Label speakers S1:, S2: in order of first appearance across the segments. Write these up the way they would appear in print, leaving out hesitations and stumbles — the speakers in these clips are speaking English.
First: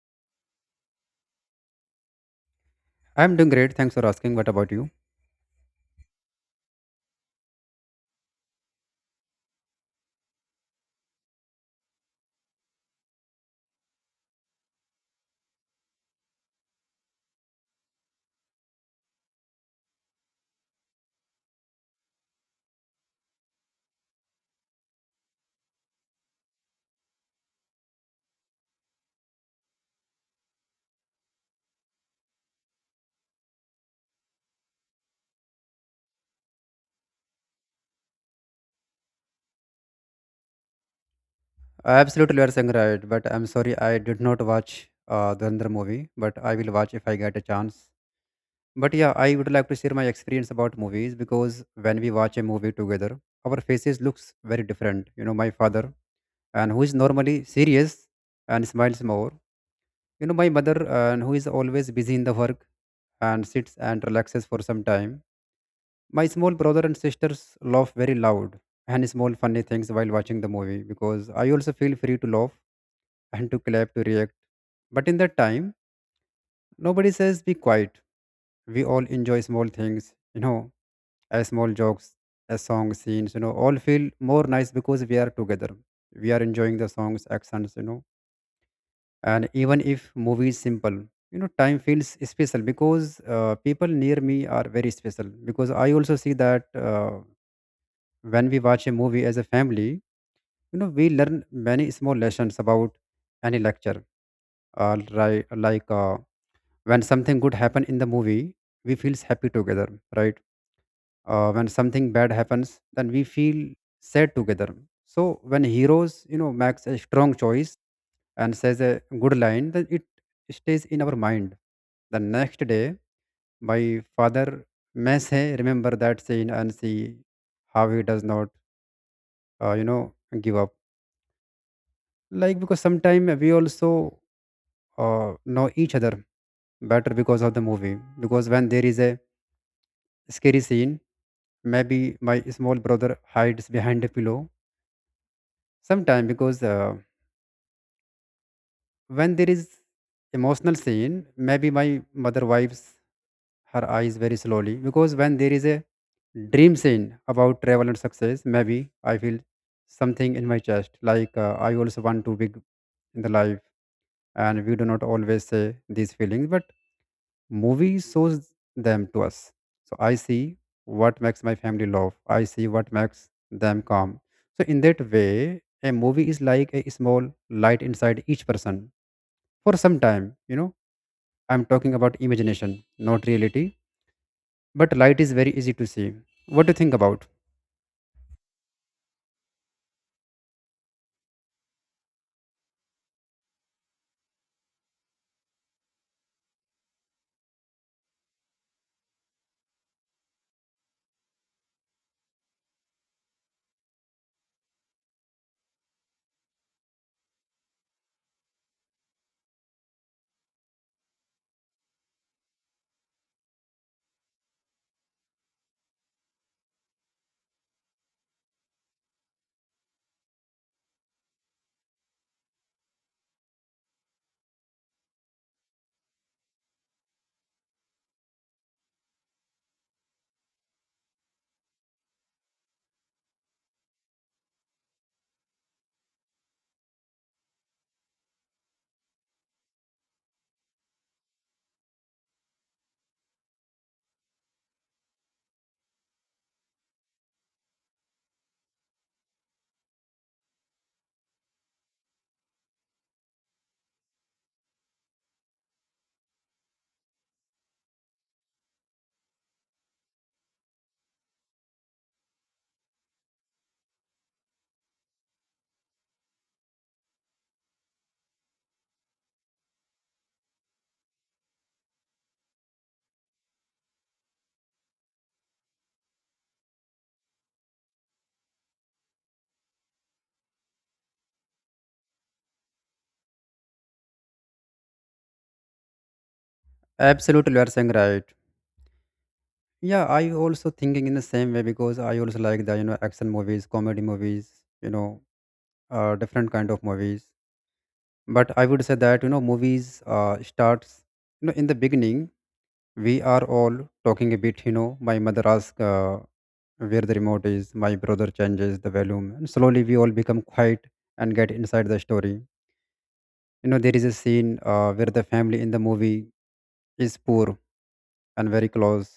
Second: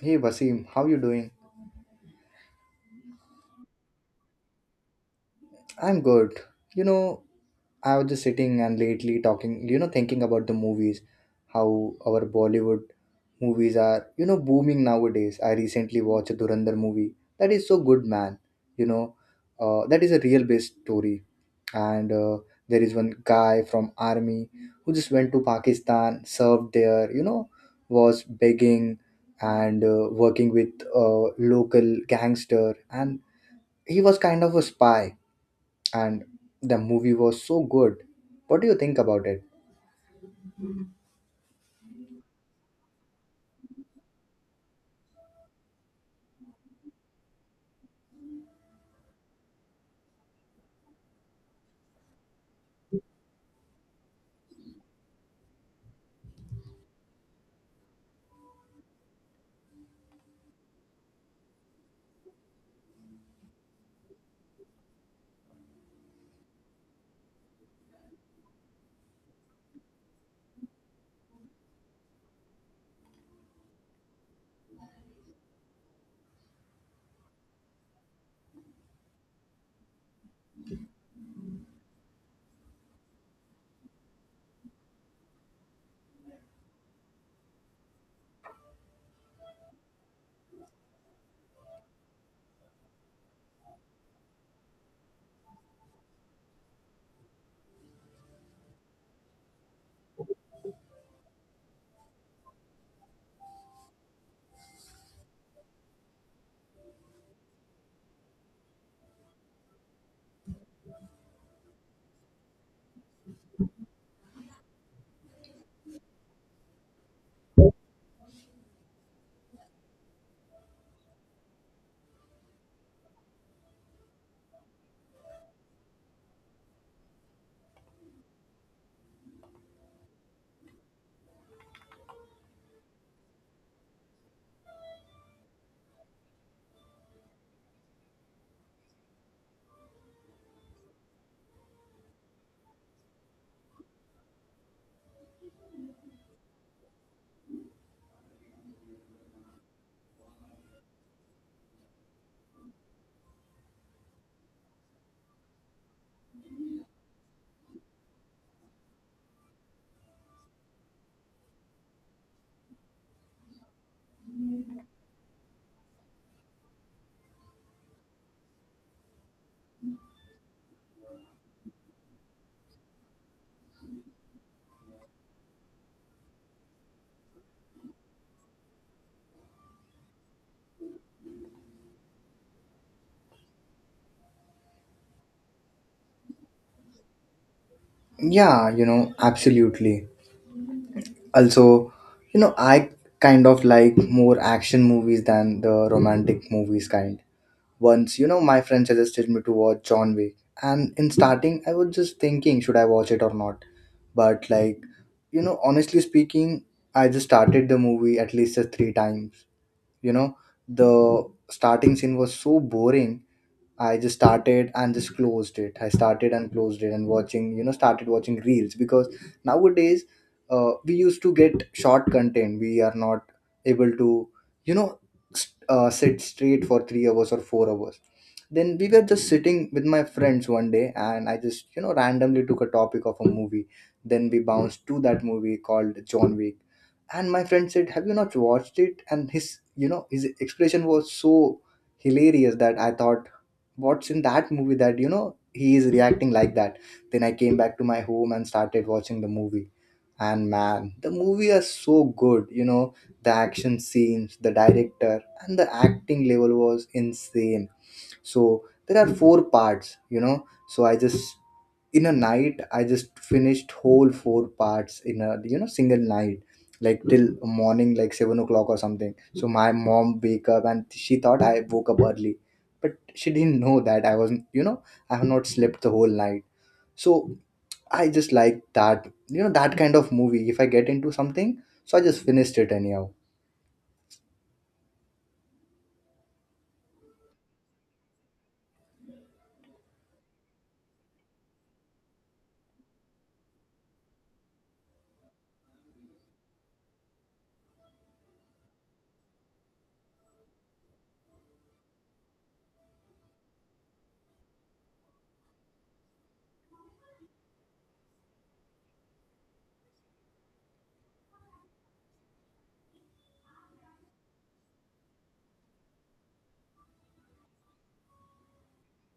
S1: Hey Vasim, how you doing?
S2: I'm doing great. Thanks for asking. What about you?
S1: I'm good. You know, I was just sitting and lately talking, thinking about the movies, how our Bollywood movies are, booming nowadays. I recently watched a Durandar movie. That is so good, man. You know, that is a real based story. And There is one guy from army who just went to Pakistan, served there, you know, was begging and working with a local gangster and he was kind of a spy and the movie was so good. What do you think about it?
S2: Absolutely, you are saying right. But I'm sorry, I did not watch Dhurandhar movie. But I will watch if I get a chance. But yeah, I would like to share my experience about movies because when we watch a movie together, our faces looks very different. You know, my father and who is normally serious and smiles more. You know, my mother and who is always busy in the work and sits and relaxes for some time. My small brother and sisters laugh very loud and small funny things while watching the movie because I also feel free to laugh and to clap to react. But in that time, nobody says be quiet. We all enjoy small things, you know, as small jokes, as song scenes, you know, all feel more nice because we are together. We are enjoying the songs, accents, you know. And even if movie is simple, you know, time feels special because people near me are very special because I also see that. When we watch a movie as a family, you know, we learn many small lessons about any lecture, right, like, when something good happen in the movie, we feels happy together, right. When something bad happens, then we feel sad together. So when heroes, you know, makes a strong choice and says a good line, then it stays in our mind. The next day my father may say remember that scene and see how he does not, you know, give up. Like because sometimes we also, know each other better because of the movie, because when there is a scary scene, maybe my small brother hides behind a pillow. Sometimes because, when there is emotional scene, maybe my mother wipes her eyes very slowly. Because when there is a dream scene about travel and success, maybe I feel something in my chest, like, I also want to big in the life. And we do not always say these feelings, but movie shows them to us. So I see what makes my family laugh. I see what makes them calm. So in that way, a movie is like a small light inside each person for some time. You know, I'm talking about imagination, not reality. But light is very easy to see. What do you think about?
S1: Yeah, you know, absolutely. Also, I kind of like more action movies than the romantic movies kind. Once, my friend suggested me to watch John Wick, and in starting, I was just thinking, should I watch it or not? But honestly speaking, I just started the movie at least three times. You know, the starting scene was so boring. I just started and just closed it. I started and closed it and watching, started watching reels because nowadays we used to get short content. We are not able to, you know, sit straight for 3 hours or 4 hours. Then we were just sitting with my friends one day and I just, you know, randomly took a topic of a movie. Then we bounced to that movie called John Wick, and my friend said, have you not watched it? And his, you know, his expression was so hilarious that I thought, what's in that movie that, you know, he is reacting like that? Then I came back to my home and started watching the movie, and man, the movie is so good, you know, the action scenes, the director, and the acting level was insane. So there are 4 parts, you know, so I just, in a night, I just finished whole 4 parts in a, you know, single night, like till morning, like 7 o'clock or something. So my mom wake up and she thought I woke up early, but she didn't know that I wasn't, you know, I have not slept the whole night. So I just like that, you know, that kind of movie. If I get into something, so I just finished it anyhow.
S2: Absolutely, you are saying right. Yeah, I also thinking in the same way because I also like the, you know, action movies, comedy movies, you know, different kind of movies. But I would say that, you know, movies starts, you know, in the beginning we are all talking a bit. You know, my mother asks, where the remote is, my brother changes the volume, and slowly we all become quiet and get inside the story. You know, there is a scene where the family in the movie is poor and very close.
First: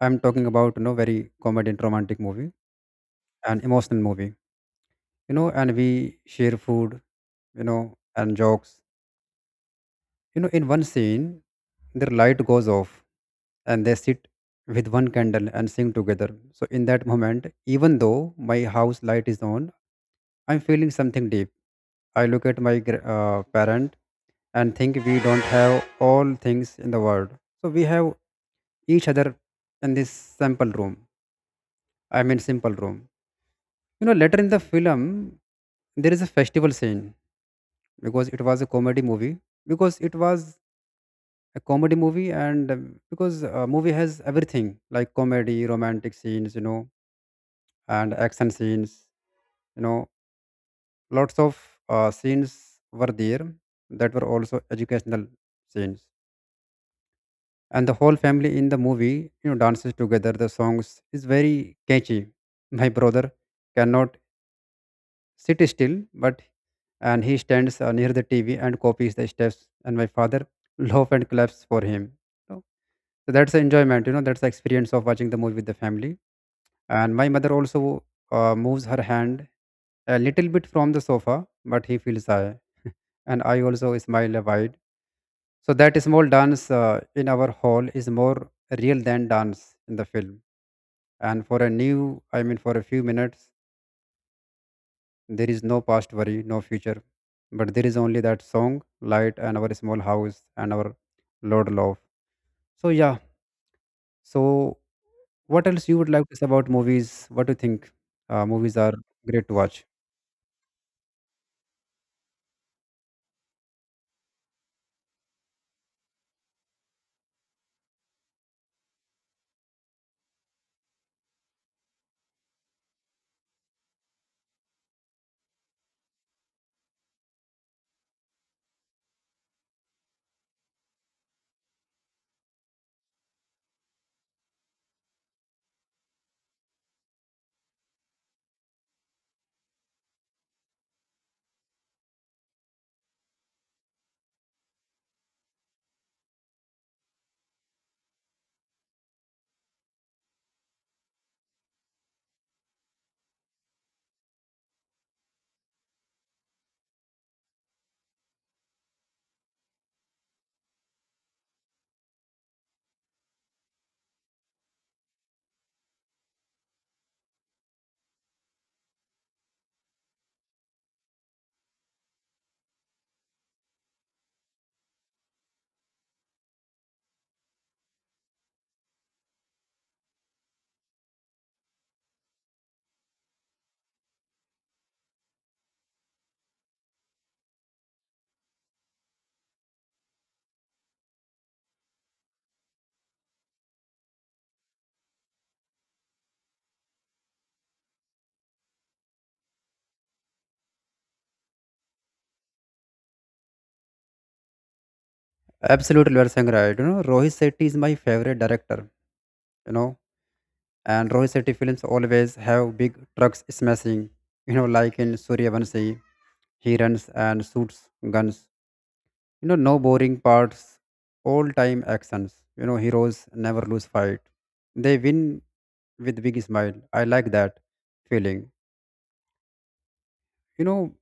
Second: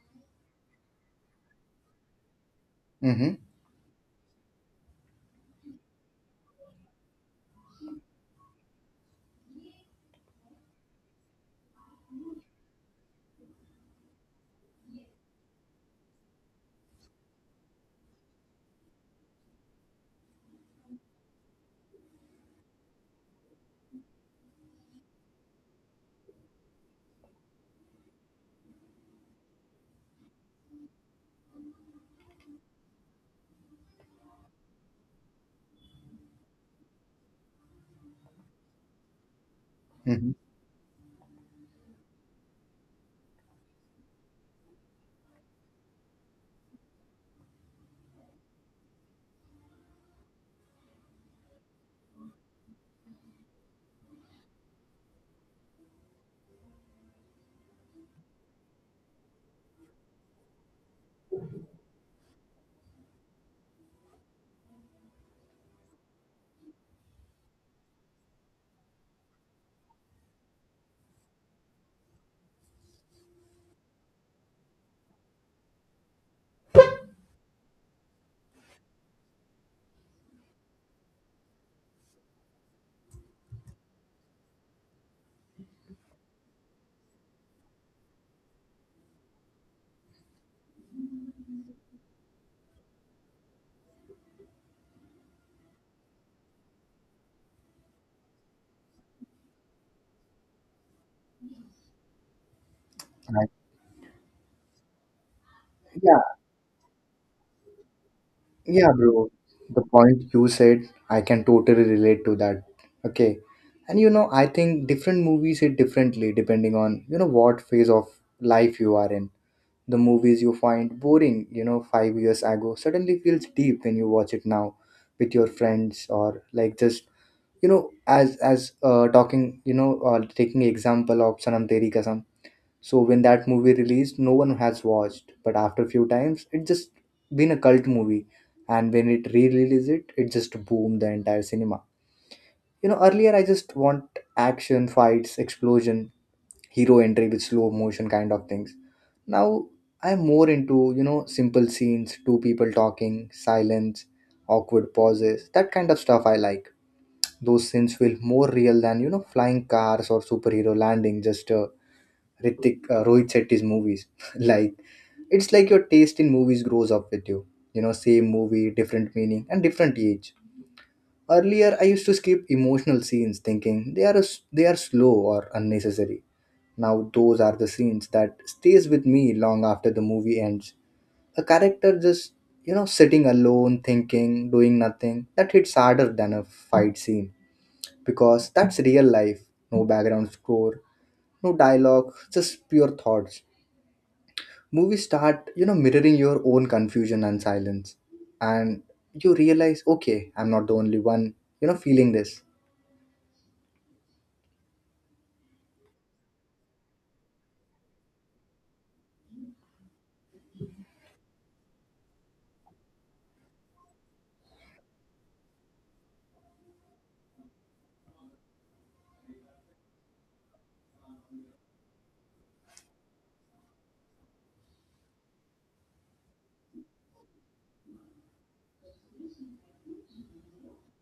S2: I'm talking about, you know, very comedy and romantic movie,
S1: Mm-hmm.
S2: an emotional movie, you know. And we share food, you know, and jokes. You know, in one scene, their light goes off and they sit with one candle and sing together. So, in that moment, even though my house light is on, I'm feeling something deep. I look at my parent and think we don't have all things in the world. So, we have each other in this simple room. I mean, simple room. You know, later in the film, there is a festival scene because it was a comedy movie, because it
S1: Mm-hmm.
S2: was a comedy movie. And because a movie has everything like comedy, romantic scenes, you know, and action scenes, you know, lots of scenes were there that were also educational scenes. And the whole family in the movie, you know, dances together. The songs is very catchy. My brother cannot sit still, but and he stands near the TV and copies the steps, and my father laughs and claps for him. so, so that's the enjoyment, you know, that's the experience of watching the movie with the family. And my mother also, moves her hand a little bit from the sofa, but he feels I and I also smile wide. So that small dance in our hall is more real than dance in the film. And for a new I mean for a few minutes there is no past worry, no future, but there is only that song, light, and our small house and our Lord love. So yeah.
S1: Right.
S2: So what else you would like
S1: Yeah.
S2: to say about movies? What do you think? Movies
S1: Yeah,
S2: are
S1: bro.
S2: great to
S1: The
S2: watch.
S1: point you said, I can totally relate to that. Okay. And you know, I think different movies hit differently depending on, you know, what phase of life you are in. The movies you find boring, you know, 5 years ago suddenly feels deep when you watch it now with your friends or like just, you know, as talking, you know, or taking example of Sanam Teri Kasam. So when that movie released, no one has watched. But after a few times, it just been a cult movie. And when it re-released it, it just boomed the entire cinema. You know, earlier I just want action, fights, explosion, hero entry with slow motion kind of things. Now I'm more into, you know, simple scenes, two people talking, silence, awkward pauses, that kind of stuff I like. Those scenes feel more real than, you know, flying cars or superhero landing, just Rohit Shetty's movies. Like it's like your taste in movies grows up with you. You know, same movie, different meaning and different age. Earlier, I used to skip emotional scenes thinking they are slow or unnecessary. Now those are the scenes that stays with me long after the movie ends. A character just, you know, sitting alone, thinking, doing nothing, that hits harder than a fight scene because that's real life. No background score, no dialogue, just pure thoughts. Movies start, you know, mirroring your own confusion and silence. And you realize, okay, I'm not the only one, you know, feeling this.
S2: Absolutely, you are saying right. You know, Rohit Shetty is my favorite director. You know, and Rohit Shetty films always have big trucks smashing. You know, like in Suryavanshi, he runs and shoots guns. You know, no boring parts, all time actions. You know, heroes never lose fight. They win with big smile. I like that feeling. You know,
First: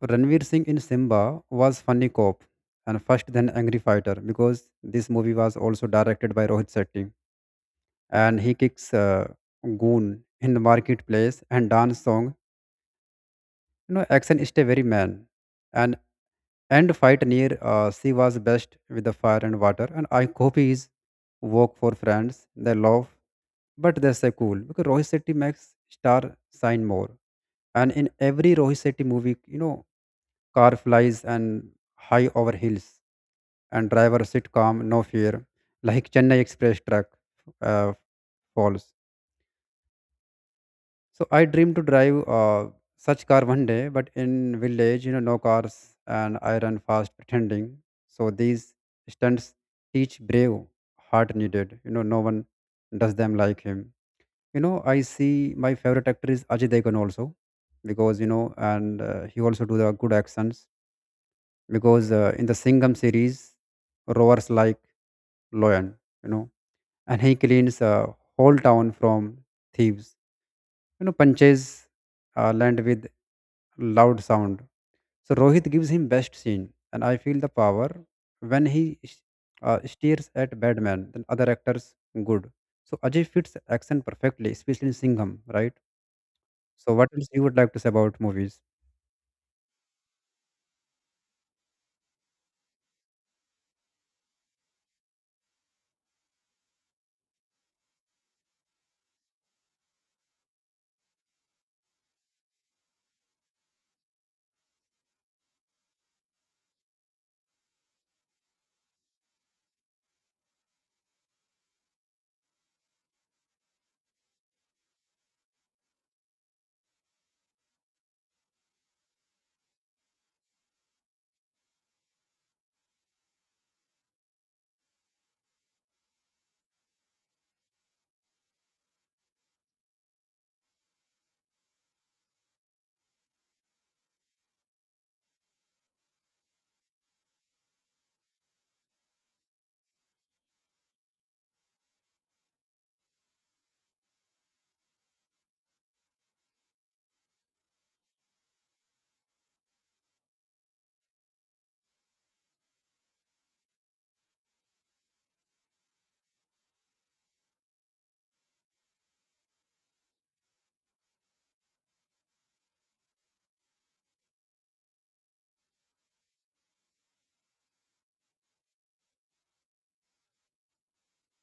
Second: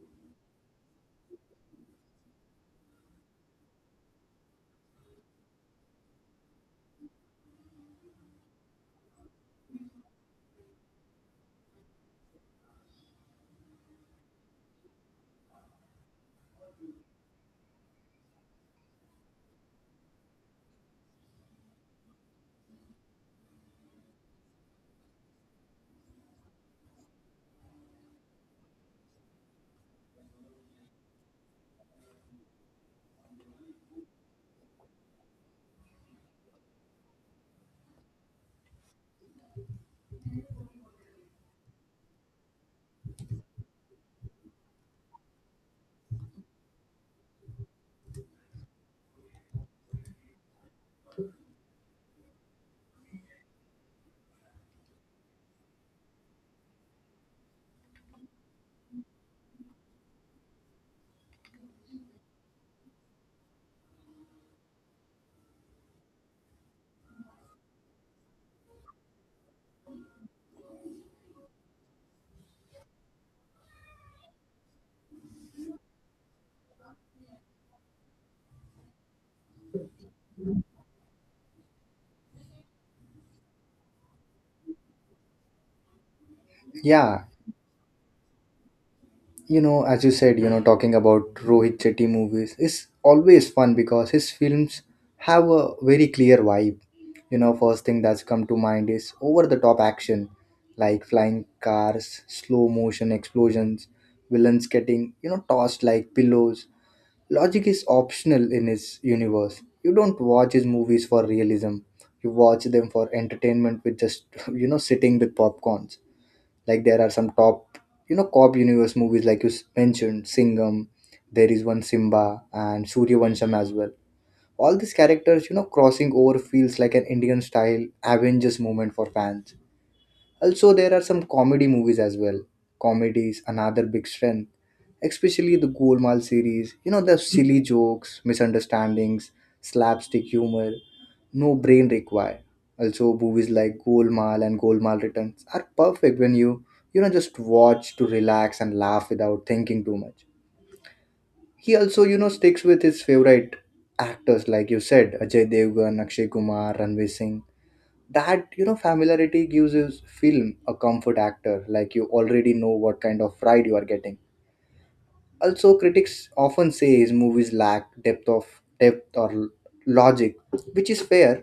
S2: Ranveer Singh in Simba was funny cop and first then angry fighter, because this movie was also directed by Rohit Shetty. And he kicks goon in the marketplace and dance song. You know, action is a very man. And and fight near, she was best with the fire and water, and I copy his work for friends. They love, but they say cool, because Rohit Shetty makes star sign more. And in every Rohit Shetty movie, you know, car flies and high over hills, and driver sit calm, no fear, like Chennai Express truck uh, falls. So I dream to drive such car one day, but in village, you know, no cars, and I run fast pretending. So these stunts teach brave, heart needed. You know, no one does them like him. You know, I see my favorite actor is Ajay Devgn also, because, you know, and he also do the good actions. Because, in the Singham series, roars like lion, you know, and he cleans a whole town from thieves. You know, punches land with loud sound. So Rohit gives him best scene, and I feel the power when he stares at Batman. Then other actors good. So Ajay fits action perfectly, especially in Singham, right? So what
S1: Yeah,
S2: else you would like to say about movies?
S1: you know, as you said, you know, talking about Rohit Chetty movies is always fun because his films have a very clear vibe. You know, first thing that's come to mind is over the top action, like flying cars, slow motion, explosions, villains getting, you know, tossed like pillows. Logic is optional in his universe. You don't watch his movies for realism. You watch them for entertainment with just you know, sitting with popcorns. Like there are some top, you know, cop universe movies like you mentioned Singham, there is one Simba and Suryavansham as well. All these characters, you know, crossing over feels like an Indian style Avengers moment for fans. Also, there are some comedy movies as well. Comedy is another big strength, especially the Golmaal series. You know, the silly jokes, misunderstandings, slapstick humor, no brain required. Also, movies like Golmaal and Golmaal Returns are perfect when you, just watch to relax and laugh without thinking too much. He also, you know, sticks with his favorite actors, like you said, Ajay Devgan, Akshay Kumar, Ranveer Singh. That, you know, familiarity gives his film a comfort actor, like you already know what kind of ride you are getting. Also critics often say his movies lack depth of depth or l- logic, which is fair,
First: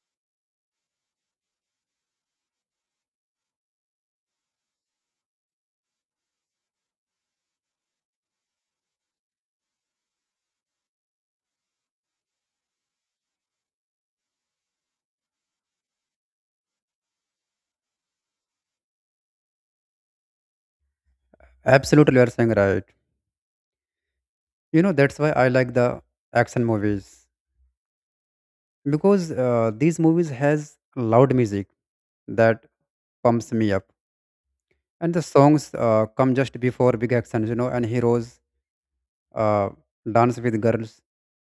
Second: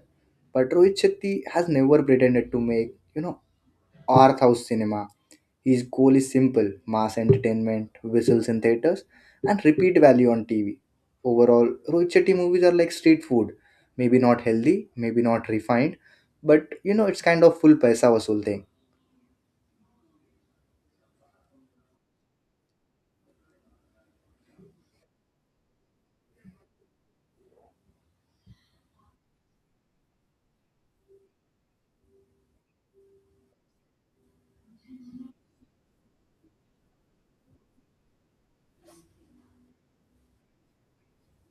S1: but Rohit Shetty has never pretended to make, you know, art house cinema. His goal is simple mass entertainment, whistles in theaters, and repeat value on TV. Overall, Rohit Shetty movies are like street food. Maybe not healthy, maybe not refined, but you know, it's kind of full paisa vasool thing.
S2: Absolutely, you are saying right. You know, that's why I like the action movies, because these movies has loud music that pumps me up, and the songs come just before big actions, you know, and heroes uh, dance with girls,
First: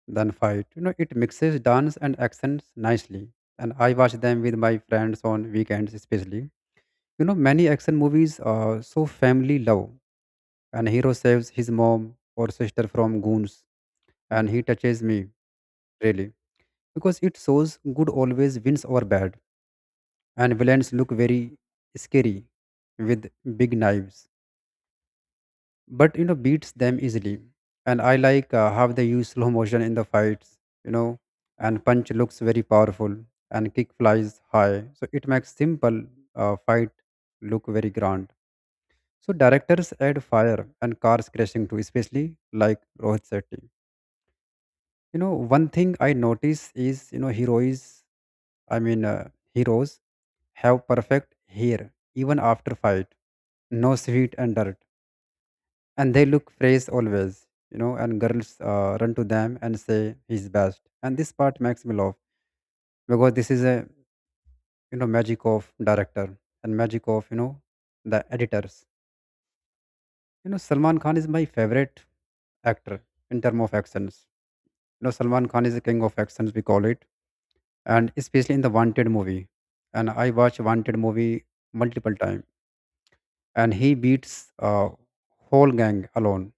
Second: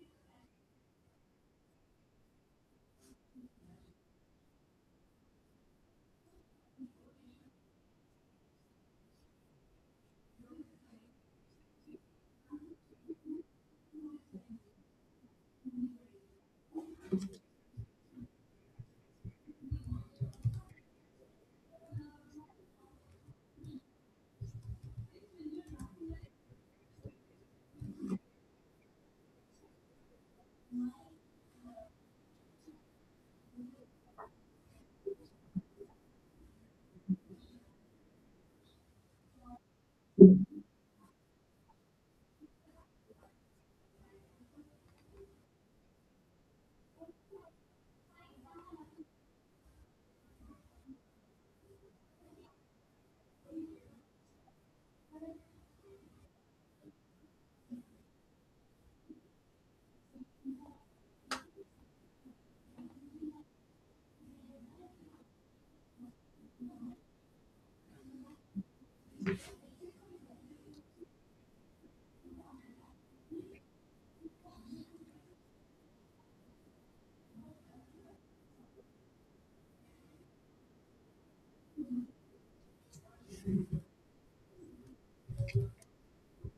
S2: then fight. You know, it mixes dance and actions nicely. And I watch them with my friends on weekends, especially. You know, many action movies are so family love, and hero saves his mom or sister from goons, and he touches me really, because it shows good always wins over bad. And villains look very scary with big knives, but you know beats them easily. And I like, how they use slow motion in the fights, you know, and punch looks very powerful, and kick flies high, so it makes simple fight look very grand. So directors add fire and cars crashing too, especially like Rohit Shetty. You know, one thing I notice is, you know, heroes, i mean uh, heroes have perfect hair even after fight, no sweat and dirt, and they look fresh always, you know, and girls run to them and say he's best. And this part makes me laugh, because this is a, you know, magic of director and magic of, you know, the editors. You know, Salman Khan is my favorite actor in term of actions. You know, Salman Khan is the king of actions we call it, and especially in the Wanted movie. And I watch Wanted movie multiple time. And he beats a whole gang alone.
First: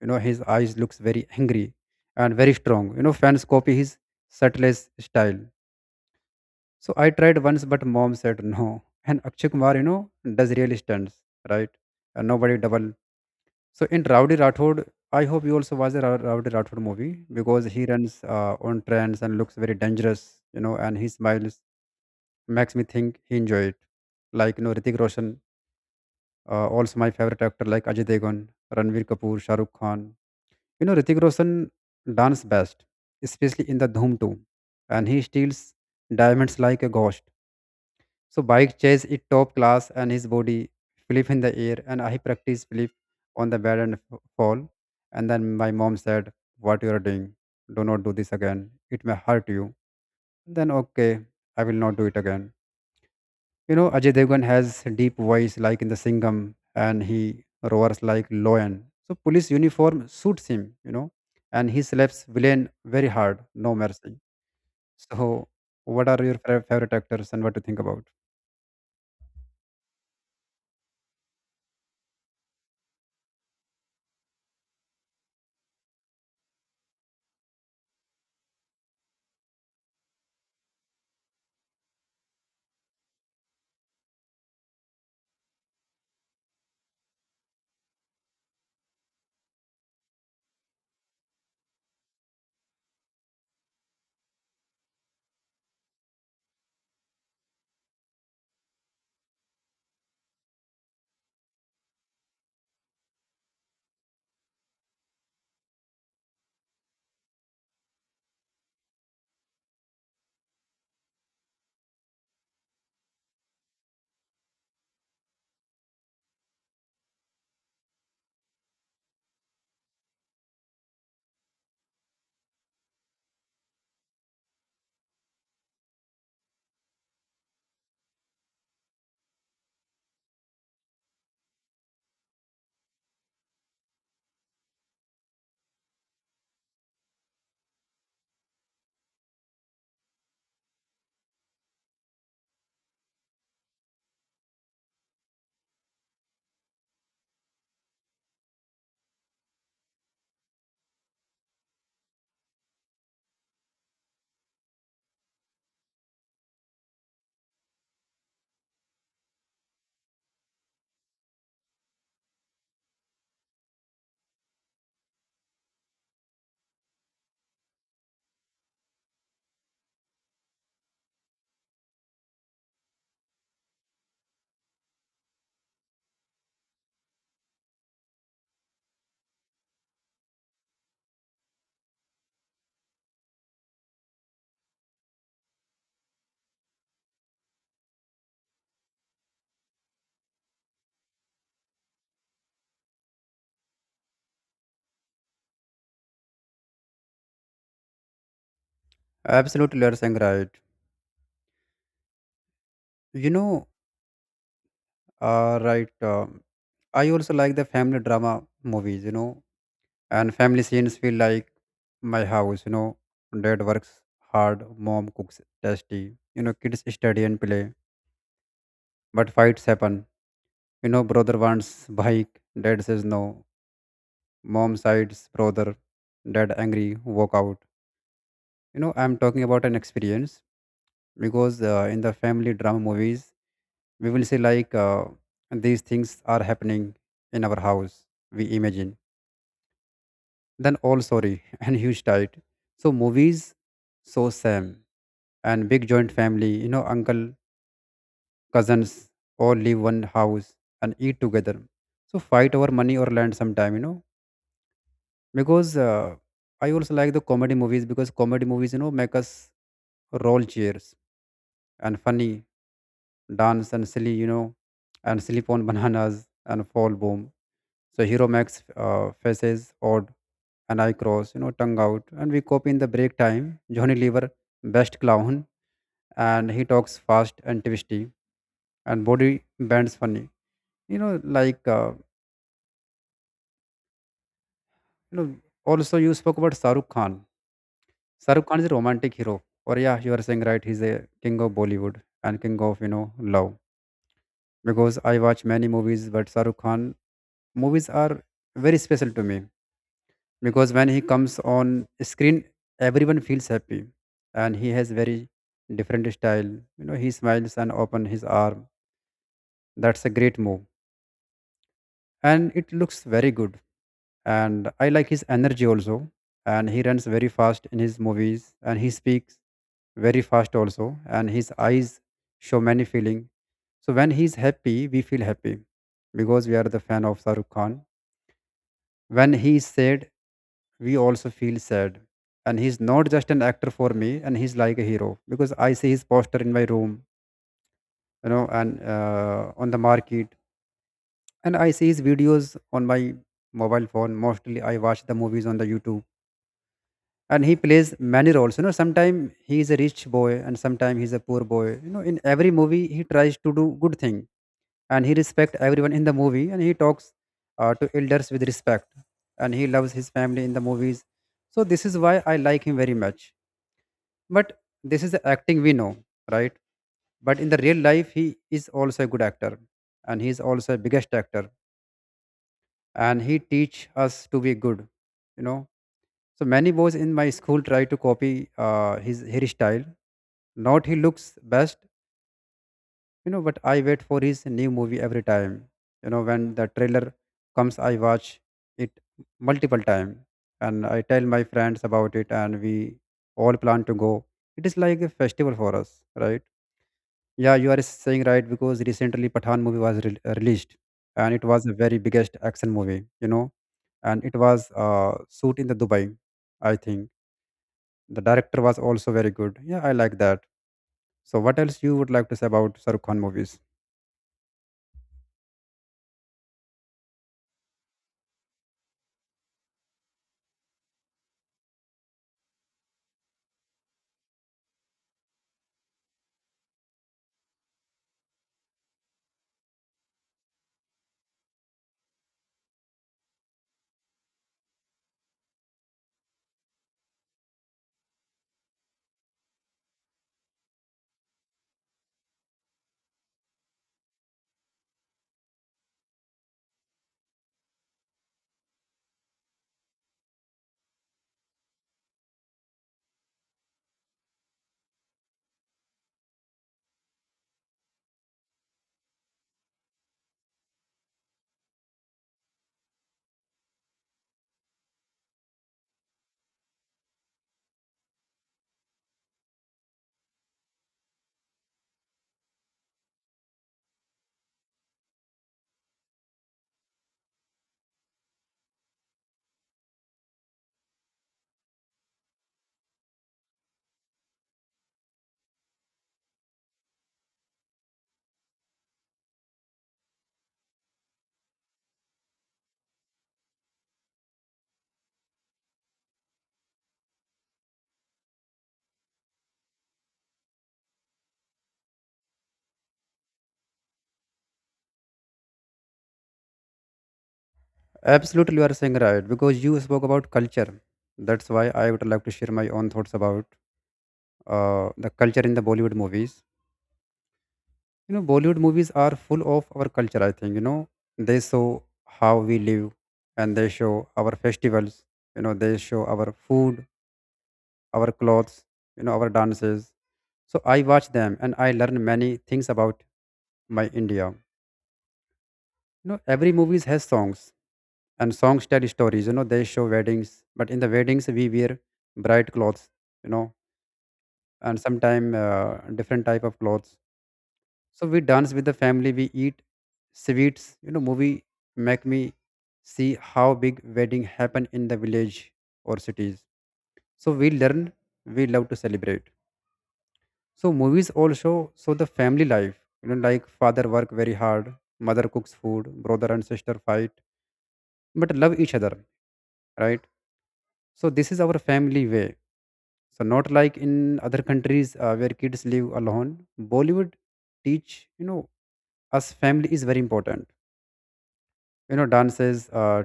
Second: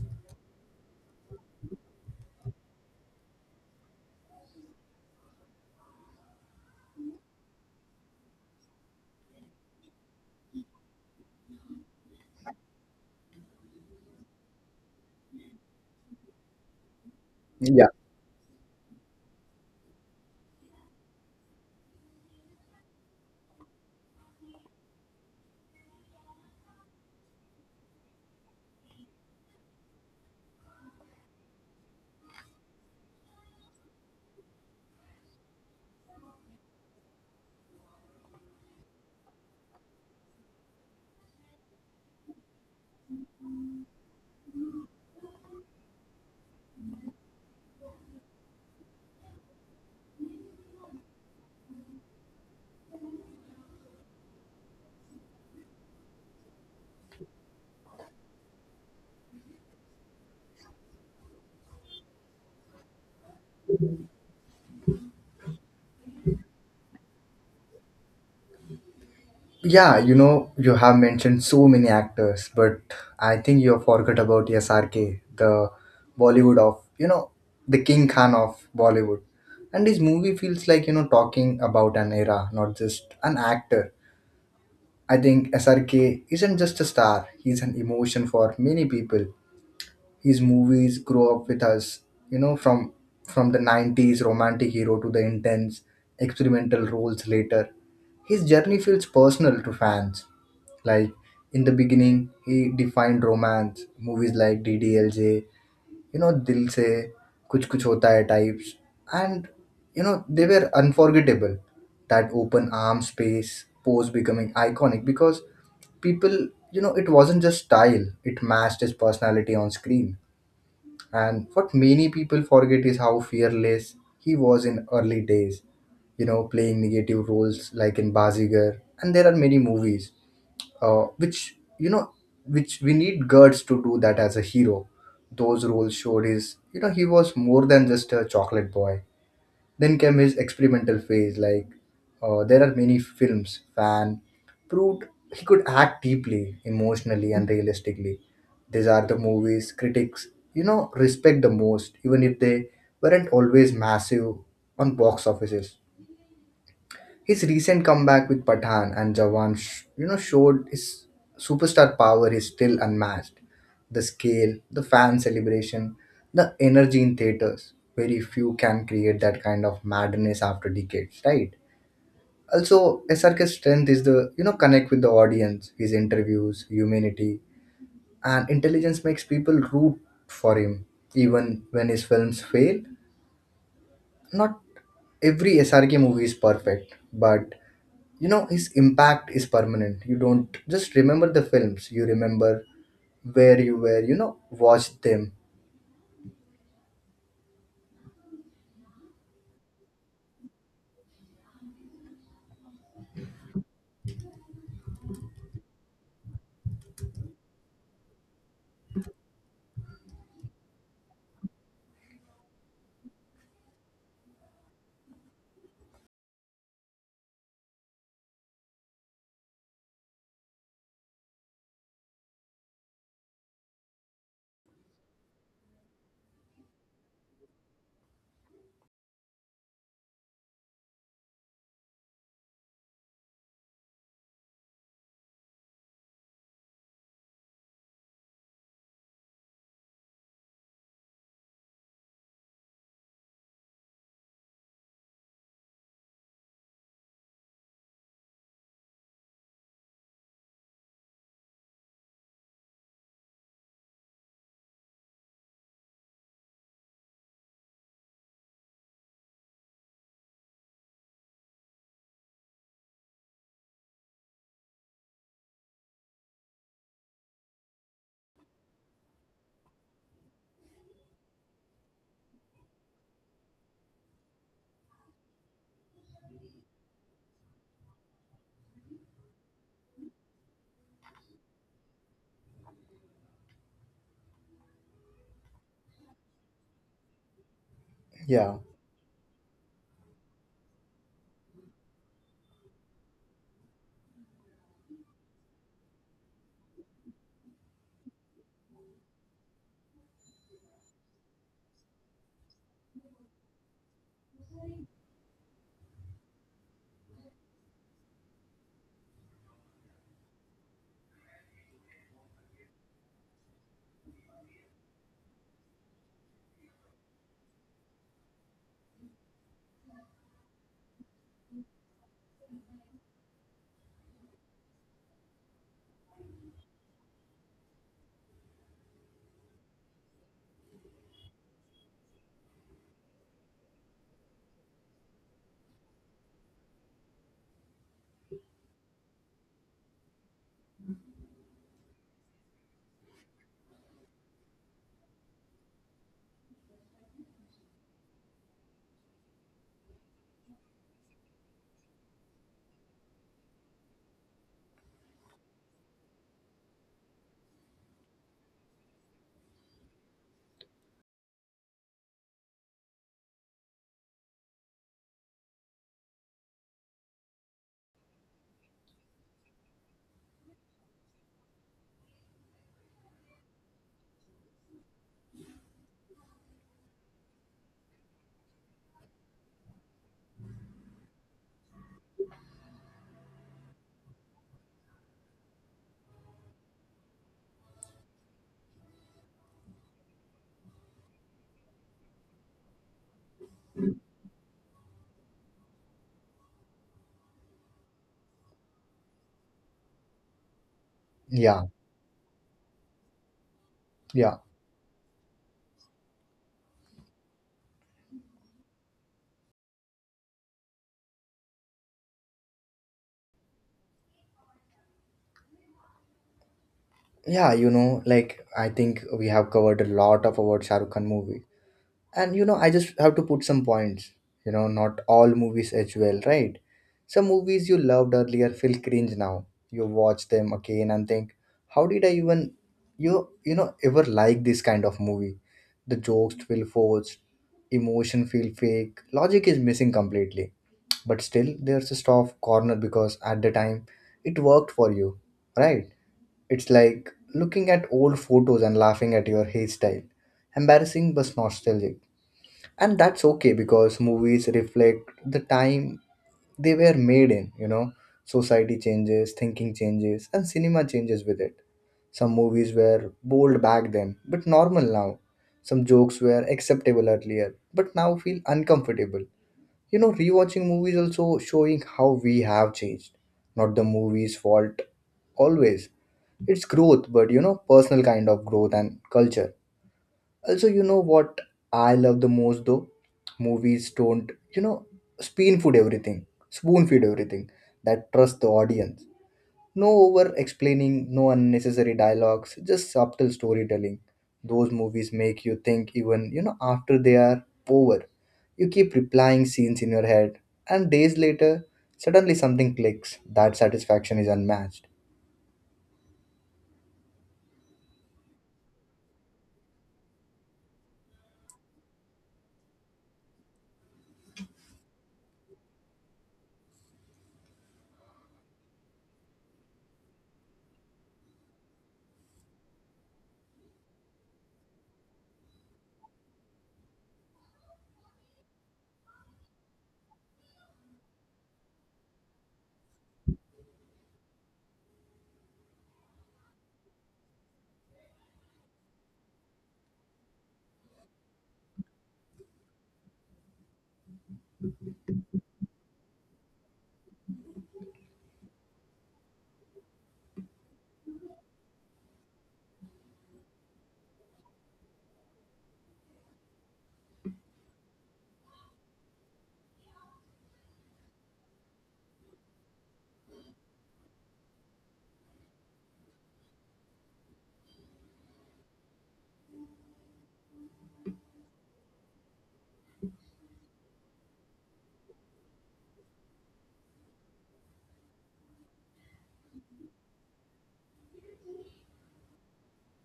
S2: You know, his eyes looks very angry and very strong. You know, fans copy his subtlest style. So I tried once, but mom said no. And Akshay Kumar, you know, does really stunts, right? And nobody double. So in Rowdy Rathod, I hope you also watch the Rowdy Rathod movie, because he
S1: Yeah.
S2: runs on trends and looks very dangerous, you know, and he smiles makes me think he enjoyed it. Like, you know, Ritik Roshan, also, my favorite actor like Ajay Devgn, Ranveer Kapoor, Shah Rukh Khan. You know, Ritik Roshan dance best, especially in the Dhoom 2, and he steals diamonds like a ghost. So bike chase is top class, and his body flip in the air, and I practice flip on the bed and fall. And then my mom said, "What you are doing? Do not do this again. It may hurt you." Then okay, I will not do it again. You know, Ajay Devgan has deep voice like in the Singham, and he roars like lion. So police uniform suits him, you know, and he slaps villain very hard, no mercy. So what are your favorite actors and what to think about?
S1: Yeah, you know, you have mentioned so many actors, but I think you have forgot about SRK, the Bollywood of, you know, the King Khan of Bollywood. And his movie feels like, you know, talking about an era, not just an actor. I think SRK isn't just a star, he's an emotion for many people. His movies grow up with us, you know, from the 90s romantic hero to the intense experimental roles later. His journey feels personal to fans. Like in the beginning, he defined romance. Movies like DDLJ, you know, Dil Se, Kuch Kuch Hota Hai types, and you know, they were unforgettable. That open arm space pose becoming iconic because people, you know, it wasn't just style, it matched his personality on screen. And what many people forget is how fearless he was in early days, you know, playing negative roles like in Bazigar. And there are many movies, which you know, which we need Gerds to do that as a hero. Those roles showed his, you know, he was more than just a chocolate boy. Then came his experimental phase. Like there are many films fan proved he could act deeply, emotionally, and realistically. These are the movies critics, you know, respect the most, even if they weren't always massive on box offices. His recent comeback with Pathan and Jawan, you know, showed his superstar power is still unmatched. The scale, the fan celebration, the energy in theaters. Very few can create that kind of madness after decades, right? Also, SRK's strength is the, you know, connect with the audience. His interviews, humanity, and intelligence makes people root for him, even when his films fail. Not every SRK movie is perfect, but you know, his impact is permanent. You don't just remember the films; you remember where you were, you know, watched them.
S2: Absolutely, you are saying right. You know, uh, right. um I also like the family drama movies, you know, and family scenes feel like my house, you know. Dad works hard, mom cooks tasty, you know, kids study and play, but fights happen. You know, brother wants bike, dad says no. Mom sides brother, dad angry, walk out. You know, I'm talking about an experience because in the family drama movies, we will see like these things are happening in our house. We imagine. Then all sorry and huge tight. So movies, so same, and big joint family. You know, uncle, cousins, all live one house and eat together, so fight over money or land sometime, you know, because I also like the comedy movies, because comedy movies, you know, make us roll chairs and funny dance and silly, you know, and sleep on bananas and fall boom. So hero makes faces odd, and I cross, you know, tongue out, and we copy in the break time. Johnny Lever, best clown, and he talks fast and twisty and body bends funny, you know, like you know, also you spoke about Shahrukh Khan. Shahrukh
S1: Yeah,
S2: Khan is a romantic hero, or yeah, you are saying right. He's a king of Bollywood and king of, you know, love. Because I watch many movies, but Shahrukh Khan movies are very special to me, because when he comes on screen, everyone feels happy, and he has very different style. You know, he smiles and open his arm. That's a great move, and it looks very good. And I like his energy also, and he runs very fast in his movies, and he speaks very fast also, and his eyes show many feeling. So when he's happy, we feel happy, because we are the fan of Shahrukh Khan. When he is sad, we also feel sad. And he's not just an actor for me, and he's like a hero, because I see his poster in my room, you know, and on the market, and I see his videos on my mobile phone. Mostly I watch the movies on the YouTube. And he plays many roles, you know, sometimes he is a rich boy and sometimes he's a poor boy. You know, in every movie he tries to do good thing, and he respects everyone in the movie, and he talks to elders with respect, and he loves his family in the movies. So this is why I like him very much. But this is the acting, we know, right? But in the real life, he is also a good actor, and he is also a biggest actor, and he teach us to be good, you know. So many boys in my school try to copy his hairstyle, not he looks best, you know. But I wait for his new movie every time, you know. When the trailer comes, I watch it multiple time, and I tell my friends about it, and we all plan to go. It is like a festival for us, right? Yeah, you are saying right, because recently Pathan movie was released, and it
S1: yeah,
S2: was the very biggest action movie, you know. And it
S1: yeah,
S2: was shoot in the Dubai, I think. The director was also very good. Yeah, I like that. So what else you would like to say about Sarukhan movies?
S1: yeah. You know, like I think we have covered a lot of about Shah Rukh Khan movie. And you know, I just have to put some points. You know, not all movies age well, right? Some movies you loved earlier feel cringe now. You watch them again and think, how did I even, you know, ever like this kind of movie? The jokes feel forced, emotion feel fake, logic is missing completely. But still there's a soft corner because at the time it worked for you, right? It's like looking at old photos and laughing at your hairstyle, embarrassing but nostalgic. And that's okay because movies reflect the time they were made in, you know, society changes, thinking changes, and cinema changes with it. Some movies were bold back then but normal now. Some jokes were acceptable earlier but now feel uncomfortable. You know, rewatching movies also showing how we have changed, not the movie's fault always. It's growth, but you know, personal kind of growth and culture. Also, you know what I love the most though? Movies don't, you know, spoon feed everything, that trust the audience. No over explaining, no unnecessary dialogues, just subtle storytelling. Those movies make you think even, you know, after they are over. You keep replying scenes in your head, and days later, suddenly something clicks. That satisfaction is unmatched.
S2: Absolutely, you are saying right, because you spoke about culture. That's why I would like to share my own thoughts about the culture in the Bollywood movies. You know, Bollywood movies are full of our culture. I think, you know, they show how we live, and they show our festivals. You know, they show our food, our clothes, you know, our dances. So I watch them and I learn many things about my India. You know, every movies has songs, and songs tell stories. You know, they show weddings, but in the weddings we wear bright clothes, you know, and sometimes different type of clothes. So we dance with the family, we eat sweets. You know, movie make me see how big wedding happen in the village or cities. So we learn, we love to celebrate. So movies also show the family life, you know, like father work very hard, mother cooks food, brother and sister fight but love each other, right? So this is our family way. So not like in other countries where kids live alone. Bollywood teach, you know, us family is very important. You know, dances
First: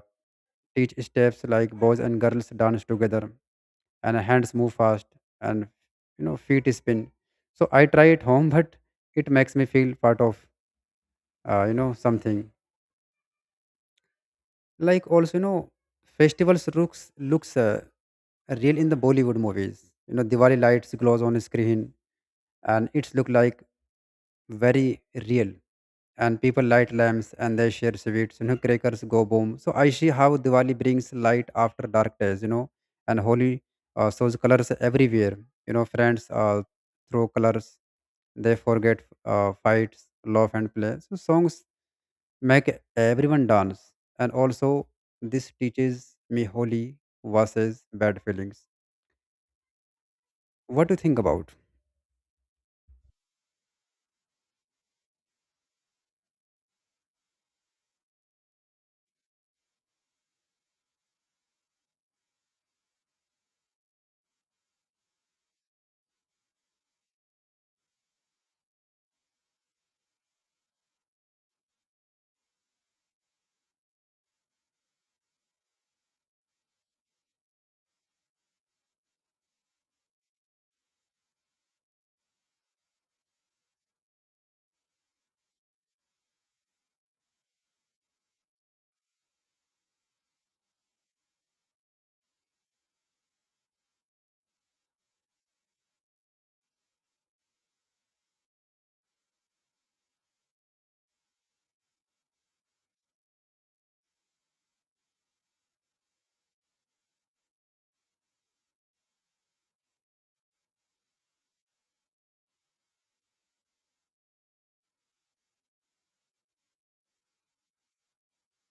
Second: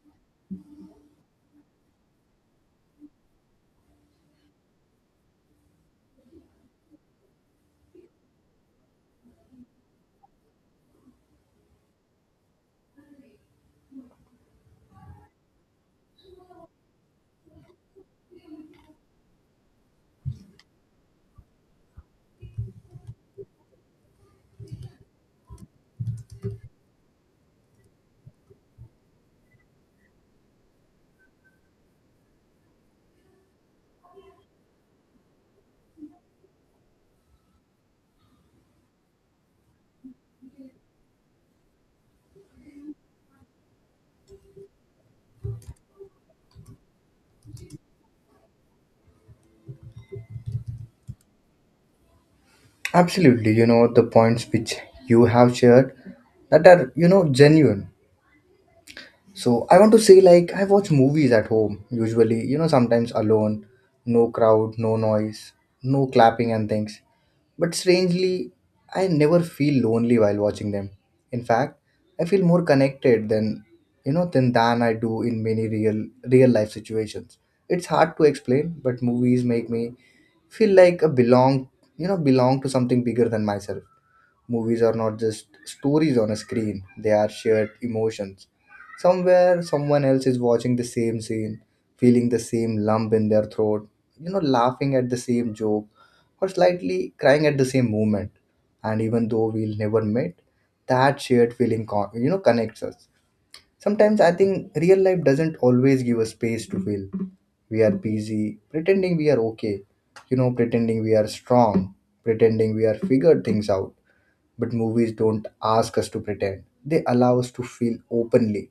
S2: teach steps, like boys and girls dance together, and hands move fast, and, you know, feet spin. So I try at home, but it makes me feel part of you know, something. Like, also, you know, festivals looks real in the Bollywood movies. You know, Diwali lights glows on screen, and it's look like very real, and people light lamps and they share sweets. You know, crackers go boom. So I see how Diwali brings light after dark days, you know. And Holi shows colors everywhere. You know, friends throw colors, they forget fights, love, and play. So songs make everyone dance, and also this teaches me Holi versus bad feelings. What do you think about?
S1: Absolutely, the points which you have shared that are genuine. So I want to say like I watch movies at home usually, sometimes alone, no crowd, no noise, no clapping and things. But strangely, I never feel lonely while watching them. In fact, I feel more connected than you know than I do in many real life situations. It's hard to explain, but movies make me feel like a belong, belong to something bigger than myself. Movies are not just stories on a screen; they are shared emotions. Somewhere someone else is watching the same scene, feeling the same lump in their throat, laughing at the same joke, or slightly crying at the same moment. And even though we'll never meet, that shared feeling, connects us. Sometimes I think real life doesn't always give us space to feel. We are busy, pretending we are okay, pretending we are strong, pretending we are figured things out. But movies don't ask us to pretend. They allow us to feel openly,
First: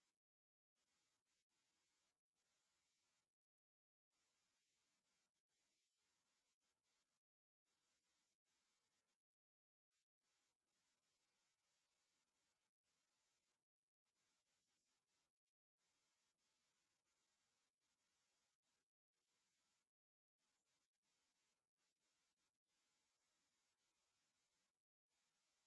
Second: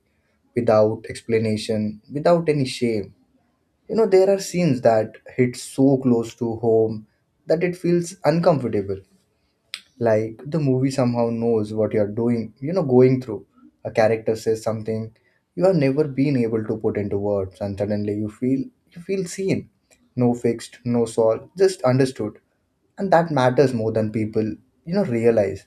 S1: without explanation, without any shame. There are scenes that hit so close to home that it feels uncomfortable. Like the movie somehow knows what you're doing, going through. A character says something you have never been able to put into words, and suddenly you feel seen. No fixed, no solved, just understood, and that matters more than people realize.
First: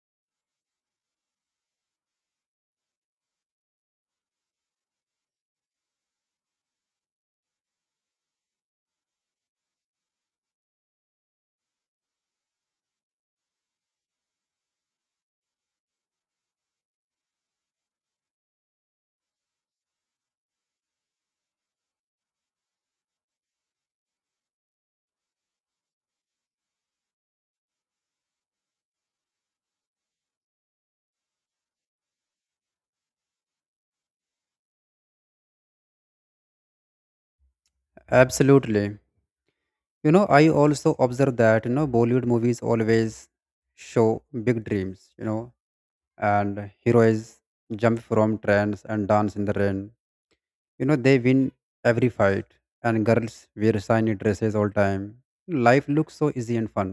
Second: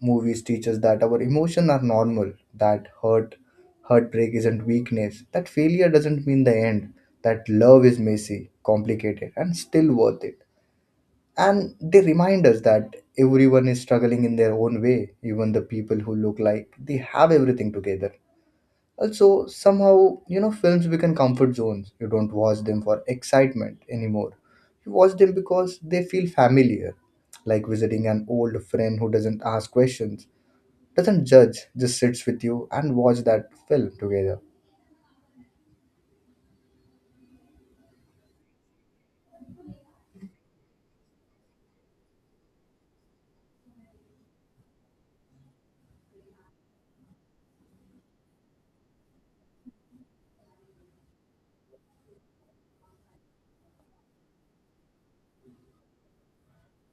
S1: Movies teach us that our emotions are normal, that hurt, heartbreak isn't weakness, that failure doesn't mean the end, that love is messy, complicated, and still worth it. And they remind us that everyone is struggling in their own way, even the people who look like they have everything together. Also, somehow, films become comfort zones. You don't watch them for excitement anymore. You watch them because they feel familiar, like visiting an old friend who doesn't ask questions, doesn't judge, just sits with you and watch that film together.
S2: Absolutely, you know, I also observe that, you know, Bollywood movies always show big dreams, you know, and heroes jump from trains and dance in the rain, you know, they win every fight, and girls wear shiny dresses all time. Life looks so easy and fun,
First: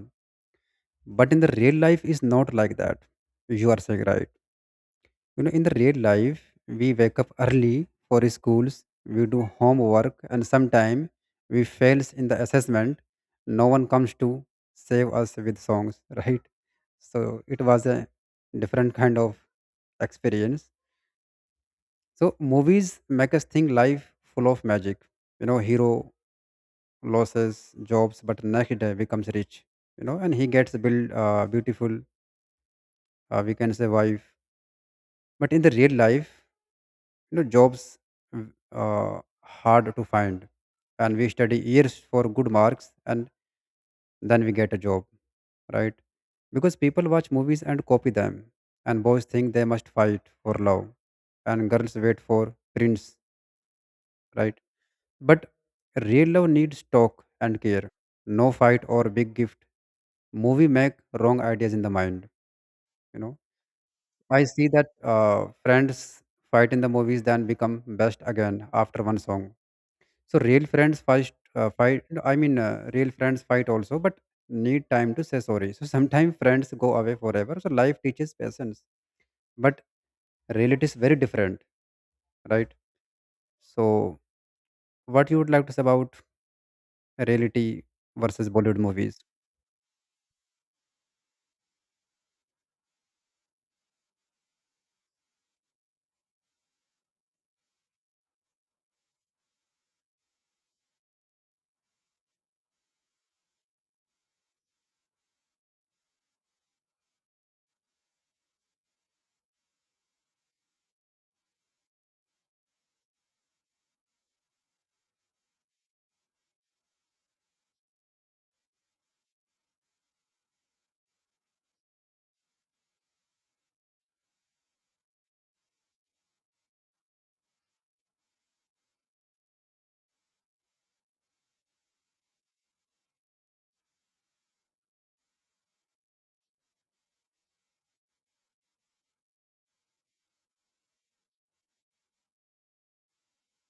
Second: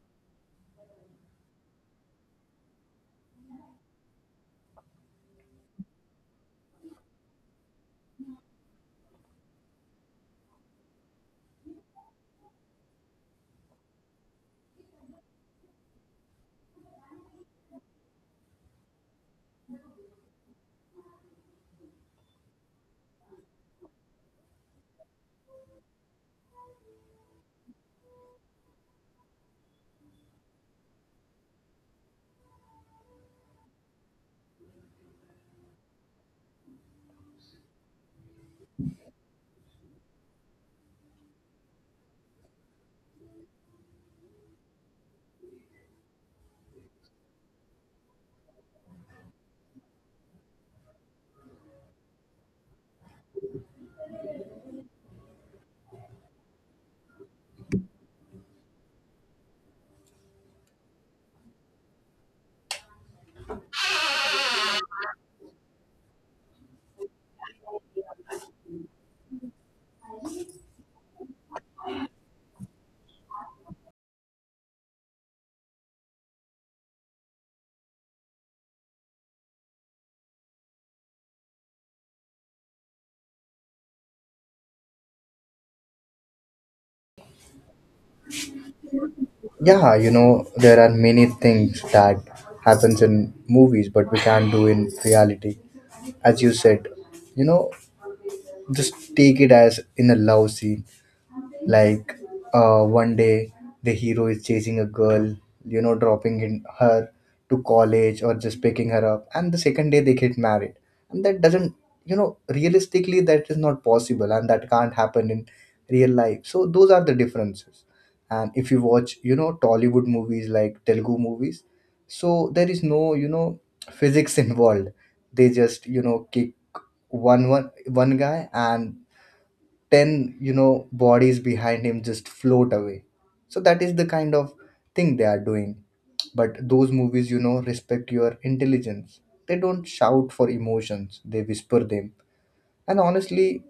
S2: but in the real life is not like that, you are saying right. You know, in the real life, we wake up early for schools, we do homework, and sometimes we fails in the assessment. No one comes to save us with songs, right? So it was a different kind of experience. So movies make us think life full of magic. You know, hero loses jobs, but next day becomes rich. You know, and he gets a build, beautiful, we can say, wife. But in the real life, you know, jobs, mm, uh, hard to find, and we study years for good marks and then we get a job, right? Because people watch movies and copy them, and boys think they must fight for love, and girls wait for prince, right? But real love needs talk and care, no fight or big gift. Movie make wrong ideas in the mind, you know. I see that friends fight in the movies, then become best again after one song. So real friends first real friends fight also, but need time to say sorry. So sometimes friends go away forever. So life teaches patience, but reality is very different, right? So what you would like to say about reality versus Bollywood movies?
S1: Yeah, there are many things that happens in movies but we can't do in reality. As you said, you know, just take it as in a love scene. Like one day, the hero is chasing a girl, dropping in her to college or just picking her up, and the second day they get married. And that doesn't, realistically, that is not possible, and that can't happen in real life. So those are the differences. And if you watch, Tollywood movies like Telugu movies, so there is no, physics involved. They just, kick one guy and 10 you know bodies behind him just float away. So that is the kind of thing they are doing. But those movies respect your intelligence. They don't shout for emotions; they whisper them. And honestly,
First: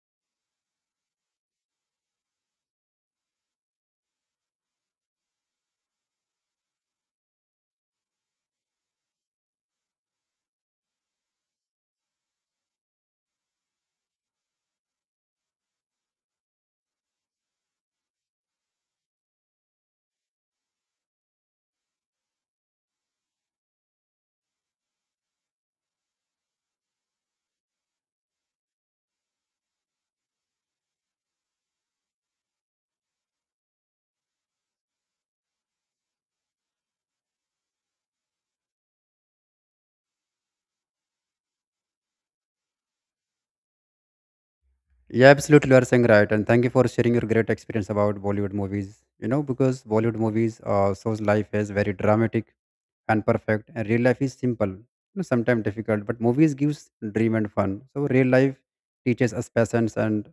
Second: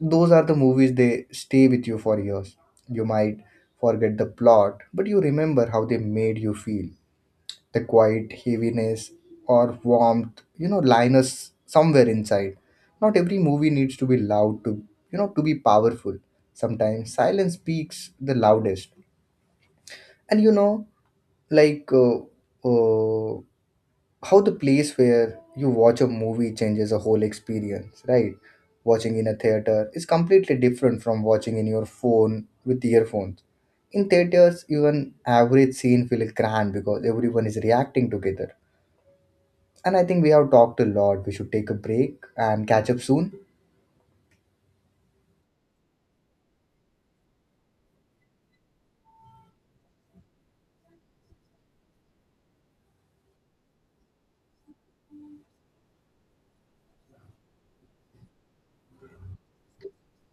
S1: those are the movies they stay with you for years. You might forget the plot, but you remember how they made you feel, the quiet heaviness or warmth line us somewhere inside. Not every movie needs to be loud to you know to be powerful. Sometimes silence speaks the loudest. And you know like uh, uh, how the place where you watch a movie changes a whole experience, right? Watching in a theater is completely different from watching in your phone with earphones. In theaters even average scene feels grand because everyone is reacting together. And I think we have talked a lot. We should take a break and catch up soon.
S2: Yeah, absolutely. You are saying right. And thank you for sharing your great experience about Bollywood movies. You know, because Bollywood movies shows life as very dramatic and perfect, and real life is simple, you know, sometimes difficult, but movies gives dream and fun. So real life teaches us patience and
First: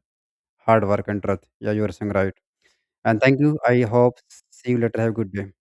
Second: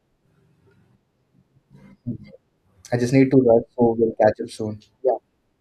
S2: hard work and truth. Yeah, you are saying right.
S1: I just
S2: And
S1: need to
S2: thank you.
S1: rush,
S2: I
S1: so we'll
S2: hope
S1: catch up
S2: see you
S1: soon.
S2: later. Have a
S1: Yeah.
S2: good day.